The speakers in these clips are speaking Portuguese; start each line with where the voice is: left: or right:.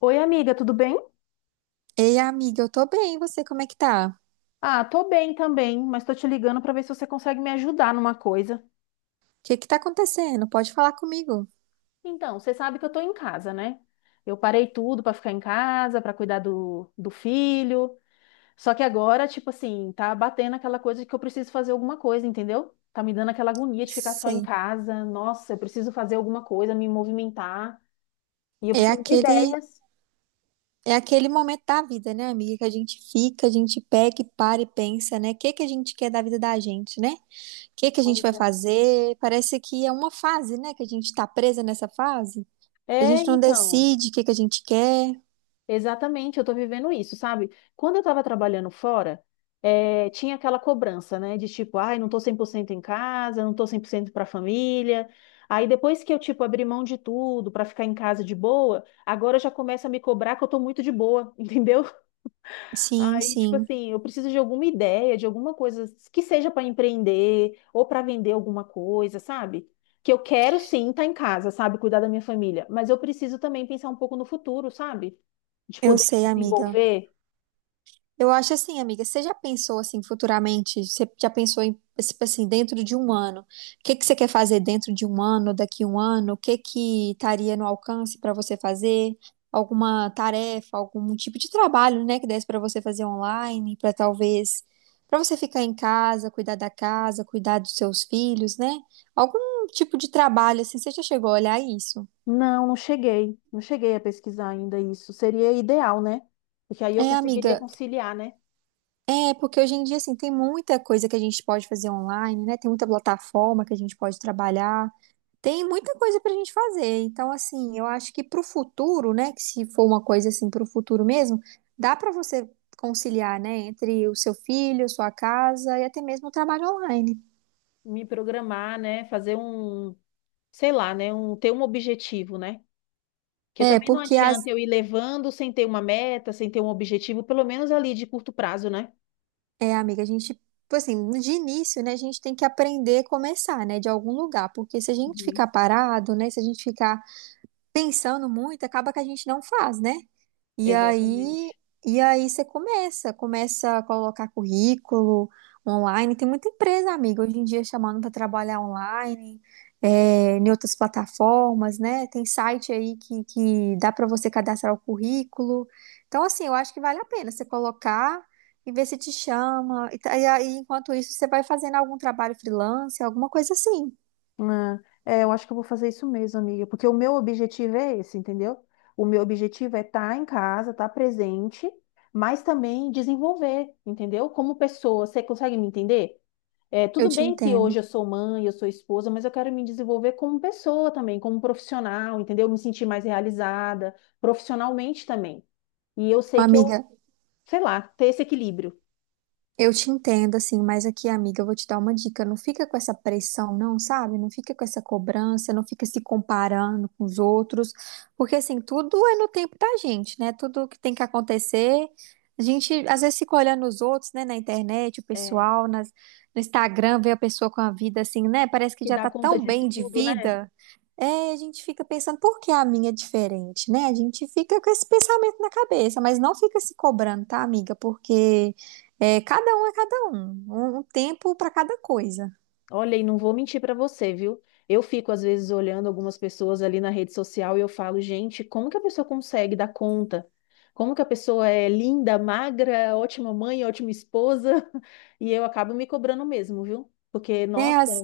left: Oi, amiga, tudo bem?
right: Ei, amiga, eu tô bem, e você como é que tá? O
left: Ah, tô bem também, mas tô te ligando pra ver se você consegue me ajudar numa coisa.
right: que que tá acontecendo? Pode falar comigo.
left: Então, você sabe que eu tô em casa, né? Eu parei tudo pra ficar em casa, pra cuidar do filho. Só que agora, tipo assim, tá batendo aquela coisa de que eu preciso fazer alguma coisa, entendeu? Tá me dando aquela agonia de ficar só em
right: Sei.
left: casa. Nossa, eu preciso fazer alguma coisa, me movimentar. E eu
right: É
left: preciso de
right: aquele
left: ideias.
right: é aquele momento da vida, né, amiga, que a gente fica, a gente pega e para e pensa, né? O que que a gente quer da vida da gente, né? O que que a gente
left: Pois
right: vai fazer? Parece que é uma fase, né, que a gente tá presa nessa fase.
left: é,
right: A
left: é,
right: gente não
left: então.
right: decide o que que a gente quer.
left: Exatamente, eu tô vivendo isso, sabe? Quando eu tava trabalhando fora, tinha aquela cobrança, né? De tipo, ai, não tô 100% em casa, não tô 100% pra família. Aí depois que eu, tipo, abri mão de tudo pra ficar em casa de boa, agora já começa a me cobrar que eu tô muito de boa, entendeu?
right: Sim,
left: Aí, tipo
right: sim.
left: assim, eu preciso de alguma ideia, de alguma coisa que seja pra empreender ou pra vender alguma coisa, sabe? Que eu quero sim estar em casa, sabe? Cuidar da minha família, mas eu preciso também pensar um pouco no futuro, sabe? De
right: Eu
left: poder me
right: sei, amiga.
left: desenvolver?
right: Eu acho assim, amiga, você já pensou assim futuramente? Você já pensou em, tipo assim, dentro de um ano? O que que você quer fazer dentro de um ano, daqui um ano? O que que estaria no alcance para você fazer? Alguma tarefa, algum tipo de trabalho, né, que desse para você fazer online, para talvez para você ficar em casa, cuidar da casa, cuidar dos seus filhos, né? Algum tipo de trabalho assim, você já chegou a olhar isso?
left: Não, não cheguei. Não cheguei a pesquisar ainda isso. Seria ideal, né? Porque aí eu
right: É,
left: conseguiria
right: amiga,
left: conciliar, né?
right: é porque hoje em dia, assim, tem muita coisa que a gente pode fazer online, né? Tem muita plataforma que a gente pode trabalhar. Tem muita coisa pra gente fazer. Então, assim, eu acho que pro futuro, né? Que se for uma coisa assim pro futuro mesmo, dá pra você conciliar, né? Entre o seu filho, sua casa e até mesmo o trabalho online.
left: Me programar, né? Fazer um, sei lá, né? Ter um objetivo, né? Porque
right: É,
left: também não
right: porque as...
left: adianta eu ir levando sem ter uma meta, sem ter um objetivo, pelo menos ali de curto prazo, né?
right: É, amiga, a gente... tipo assim, de início, né? A gente tem que aprender a começar, né? De algum lugar. Porque se a gente ficar
left: Uhum.
right: parado, né? Se a gente ficar pensando muito, acaba que a gente não faz, né? E aí,
left: Exatamente.
right: e aí, você começa, começa a colocar currículo online. Tem muita empresa, amiga, hoje em dia chamando para trabalhar online, em outras plataformas, né? Tem site aí que dá para você cadastrar o currículo. Então, assim, eu acho que vale a pena você colocar e ver se te chama. E, e aí, enquanto isso, você vai fazendo algum trabalho freelance, alguma coisa assim.
left: Ah, é, eu acho que eu vou fazer isso mesmo, amiga, porque o meu objetivo é esse, entendeu? O meu objetivo é estar em casa, estar presente, mas também desenvolver, entendeu? Como pessoa, você consegue me entender? É,
right: Eu
left: tudo
right: te
left: bem que
right: entendo.
left: hoje eu sou mãe, eu sou esposa, mas eu quero me desenvolver como pessoa também, como profissional, entendeu? Me sentir mais realizada, profissionalmente também. E eu sei que eu,
right: Amiga,
left: sei lá, ter esse equilíbrio,
right: eu te entendo, assim, mas aqui, amiga, eu vou te dar uma dica. Não fica com essa pressão, não, sabe? Não fica com essa cobrança, não fica se comparando com os outros, porque, assim, tudo é no tempo da gente, né? Tudo que tem que acontecer. A gente, às vezes, fica olhando os outros, né, na internet, o
left: é,
right: pessoal, no Instagram, vê a pessoa com a vida assim, né? Parece que
left: que
right: já
left: dá
right: tá
left: conta
right: tão
left: de
right: bem de
left: tudo, né?
right: vida. É, a gente fica pensando, por que a minha é diferente, né? A gente fica com esse pensamento na cabeça, mas não fica se cobrando, tá, amiga? Porque. É cada um, um tempo para cada coisa.
left: Olha, e não vou mentir para você, viu? Eu fico às vezes olhando algumas pessoas ali na rede social e eu falo, gente, como que a pessoa consegue dar conta? Como que a pessoa é linda, magra, ótima mãe, ótima esposa? E eu acabo me cobrando mesmo, viu? Porque,
right: É,
left: nossa,
right: às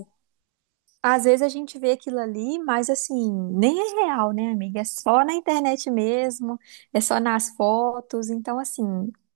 right: Às vezes a gente vê aquilo ali, mas assim, nem é real, né, amiga? É só na internet mesmo, é só nas fotos. Então, assim,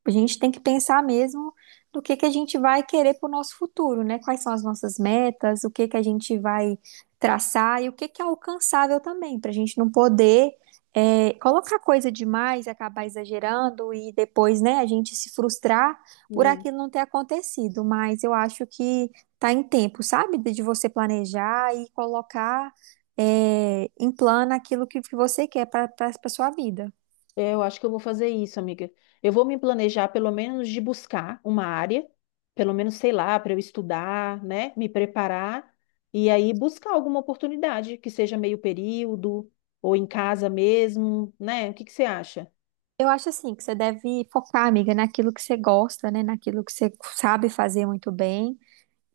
right: a gente tem que pensar mesmo do que a gente vai querer para o nosso futuro, né? Quais são as nossas metas, o que que a gente vai traçar e o que que é alcançável também, para a gente não poder colocar coisa demais, acabar exagerando e depois, né, a gente se frustrar por
left: né?
right: aquilo não ter acontecido. Mas eu acho que tá em tempo, sabe? De você planejar e colocar em plano aquilo que você quer para sua vida.
left: É, eu acho que eu vou fazer isso, amiga. Eu vou me planejar, pelo menos, de buscar uma área, pelo menos, sei lá, para eu estudar, né? Me preparar e aí buscar alguma oportunidade que seja meio período ou em casa mesmo, né? O que que você acha?
right: Eu acho assim que você deve focar, amiga, naquilo que você gosta, né? Naquilo que você sabe fazer muito bem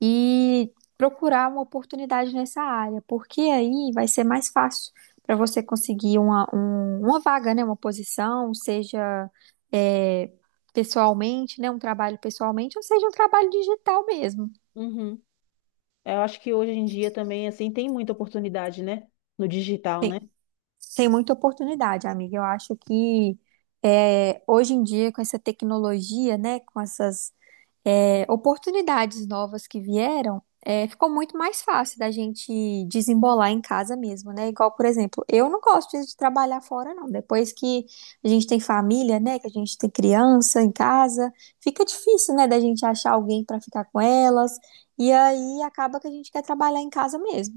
right: e procurar uma oportunidade nessa área, porque aí vai ser mais fácil para você conseguir uma, uma vaga, né? Uma posição, seja é, pessoalmente, né? Um trabalho pessoalmente, ou seja, um trabalho digital mesmo.
left: Uhum. Eu acho que hoje em dia também, assim, tem muita oportunidade, né? No digital, né?
right: Tem muita oportunidade, amiga. Eu acho que hoje em dia, com essa tecnologia, né, com essas oportunidades novas que vieram, ficou muito mais fácil da gente desembolar em casa mesmo, né? Igual, por exemplo, eu não gosto de trabalhar fora, não. Depois que a gente tem família, né, que a gente tem criança em casa, fica difícil, né, da gente achar alguém para ficar com elas. E aí acaba que a gente quer trabalhar em casa mesmo.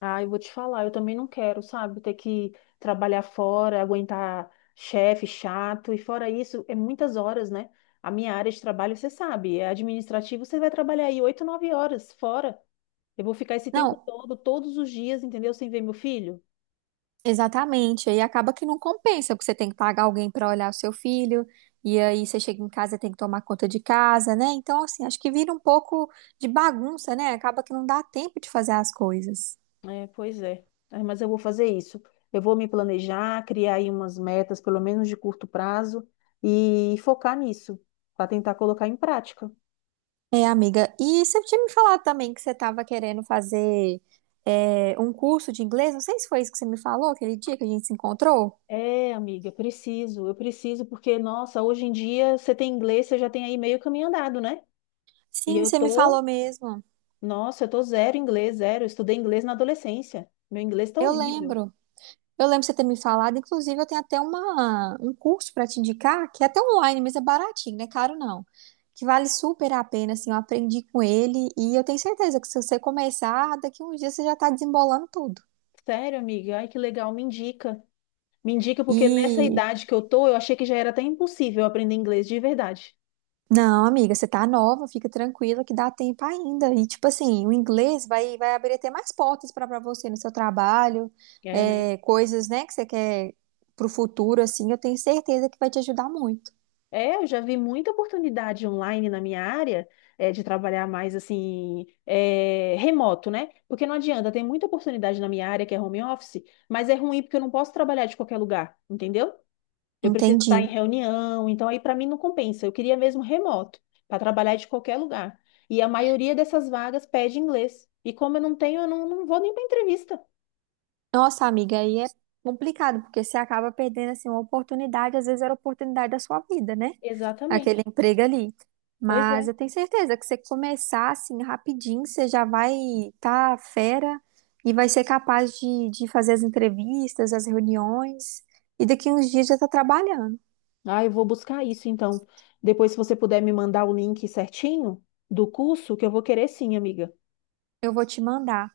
left: Ah, eu vou te falar, eu também não quero, sabe? Ter que trabalhar fora, aguentar chefe chato, e fora isso, é muitas horas, né? A minha área de trabalho, você sabe, é administrativo, você vai trabalhar aí oito, nove horas fora. Eu vou ficar esse tempo
right: Não,
left: todo, todos os dias, entendeu? Sem ver meu filho?
right: exatamente, aí acaba que não compensa, porque você tem que pagar alguém para olhar o seu filho, e aí você chega em casa e tem que tomar conta de casa, né? Então, assim, acho que vira um pouco de bagunça, né? Acaba que não dá tempo de fazer as coisas.
left: É, pois é. É, mas eu vou fazer isso. Eu vou me planejar, criar aí umas metas, pelo menos de curto prazo, e focar nisso, para tentar colocar em prática.
right: É, amiga, e você tinha me falado também que você estava querendo fazer um curso de inglês, não sei se foi isso que você me falou aquele dia que a gente se encontrou.
left: É, amiga, preciso, eu preciso, porque, nossa, hoje em dia você tem inglês, você já tem aí meio caminho andado, né? E
right: Sim,
left: eu
right: você me falou
left: tô,
right: mesmo,
left: nossa, eu tô zero inglês, zero. Eu estudei inglês na adolescência. Meu inglês tá
right: eu
left: horrível.
right: lembro. Eu lembro de você ter me falado, inclusive eu tenho até uma, um curso para te indicar, que é até online, mas é baratinho, não é caro não. Que vale super a pena, assim, eu aprendi com ele e eu tenho certeza que se você começar, daqui a uns dias você já tá desembolando tudo.
left: Sério, amiga, ai que legal, me indica. Me indica, porque nessa
right: E
left: idade que eu tô, eu achei que já era até impossível aprender inglês de verdade.
right: não, amiga, você tá nova, fica tranquila que dá tempo ainda. E tipo assim, o inglês vai abrir até mais portas para você no seu trabalho,
left: É, né?
right: coisas, né, que você quer pro futuro, assim, eu tenho certeza que vai te ajudar muito.
left: É, eu já vi muita oportunidade online na minha área, é, de trabalhar mais assim, é, remoto, né? Porque não adianta, tem muita oportunidade na minha área que é home office, mas é ruim porque eu não posso trabalhar de qualquer lugar, entendeu? Eu preciso estar em
right: Entendi.
left: reunião, então aí para mim não compensa. Eu queria mesmo remoto, para trabalhar de qualquer lugar. E a maioria dessas vagas pede inglês. E como eu não tenho, eu não, não vou nem para entrevista.
right: Nossa, amiga, aí é complicado, porque você acaba perdendo assim uma oportunidade, às vezes era a oportunidade da sua vida, né? Aquele
left: Exatamente.
right: emprego ali.
left: Pois
right: Mas
left: é.
right: eu tenho certeza que você começar assim rapidinho, você já vai estar fera e vai ser capaz de fazer as entrevistas, as reuniões, e daqui uns dias já tá trabalhando.
left: Ah, eu vou buscar isso então. Depois, se você puder me mandar o link certinho do curso, que eu vou querer sim, amiga.
right: Eu vou te mandar.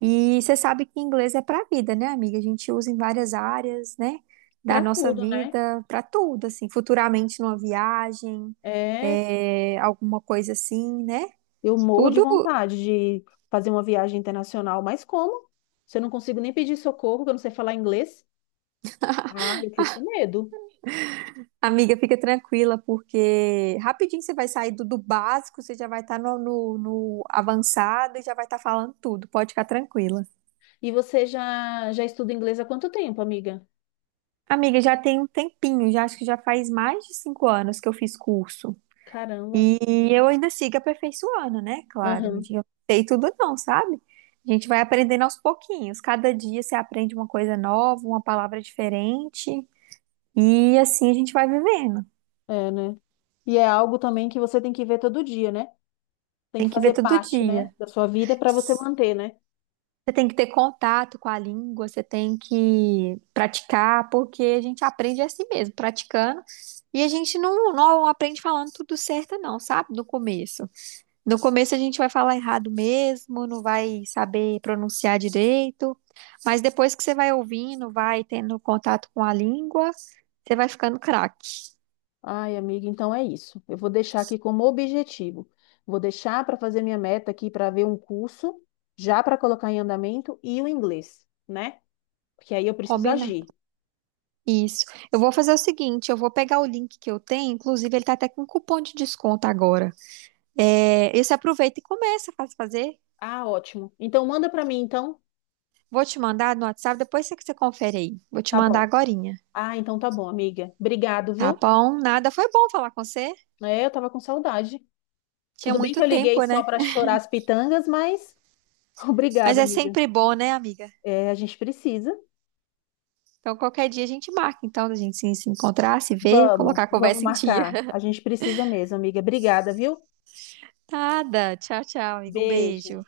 right: E você sabe que inglês é para a vida, né, amiga? A gente usa em várias áreas, né, da
left: Para
right: nossa
left: tudo, né?
right: vida, para tudo, assim, futuramente numa viagem,
left: É,
right: alguma coisa assim, né?
left: eu morro de
right: Tudo,
left: vontade de fazer uma viagem internacional, mas como? Se eu não consigo nem pedir socorro, que eu não sei falar inglês. Ah, eu fico com medo.
right: amiga, fica tranquila, porque rapidinho você vai sair do básico, você já vai estar no avançado e já vai estar falando tudo, pode ficar tranquila.
left: E você já já estuda inglês há quanto tempo, amiga?
right: Amiga, já tem um tempinho, já acho que já faz mais de 5 anos que eu fiz curso.
left: Caramba.
right: E eu ainda sigo aperfeiçoando, né? Claro, um
left: Aham.
right: dia eu não sei tudo não, sabe? A gente vai aprendendo aos pouquinhos. Cada dia você aprende uma coisa nova, uma palavra diferente. E assim a gente vai vivendo.
left: É, né? E é algo também que você tem que ver todo dia, né? Tem que
right: Tem que ver
left: fazer
right: todo
left: parte, né,
right: dia.
left: da sua vida para você manter, né?
right: Você tem que ter contato com a língua, você tem que praticar, porque a gente aprende assim mesmo, praticando. E a gente não aprende falando tudo certo, não, sabe? No começo. No começo a gente vai falar errado mesmo, não vai saber pronunciar direito, mas depois que você vai ouvindo, vai tendo contato com a língua, você vai ficando craque.
left: Ai, amiga, então é isso. Eu vou deixar aqui como objetivo. Vou deixar para fazer minha meta aqui para ver um curso, já para colocar em andamento, e o inglês, né? Porque aí eu preciso
right: Combinado.
left: agir.
right: Isso. Eu vou fazer o seguinte, eu vou pegar o link que eu tenho, inclusive ele tá até com cupom de desconto agora. É, e você aproveita e começa a fazer.
left: Ah, ótimo. Então manda para mim, então.
right: Vou te mandar no WhatsApp, depois você que você confere aí. Vou te
left: Tá
right: mandar
left: bom.
right: agorinha,
left: Ah, então tá bom, amiga. Obrigado,
right: tá
left: viu?
right: bom? Nada, foi bom falar com você.
left: É, eu tava com saudade.
right: Tinha
left: Tudo bem que
right: muito
left: eu liguei
right: tempo,
left: só
right: né?
left: para chorar as pitangas, mas
right: Mas
left: obrigada,
right: é
left: amiga.
right: sempre bom, né, amiga?
left: É, a gente precisa.
right: Então, qualquer dia a gente marca, então, da gente se encontrar, se ver,
left: Vamos,
right: colocar a
left: vamos
right: conversa em dia.
left: marcar. A gente precisa mesmo, amiga. Obrigada, viu?
right: Nada. Tchau, tchau, amigo. Um
left: Beijo.
right: beijo.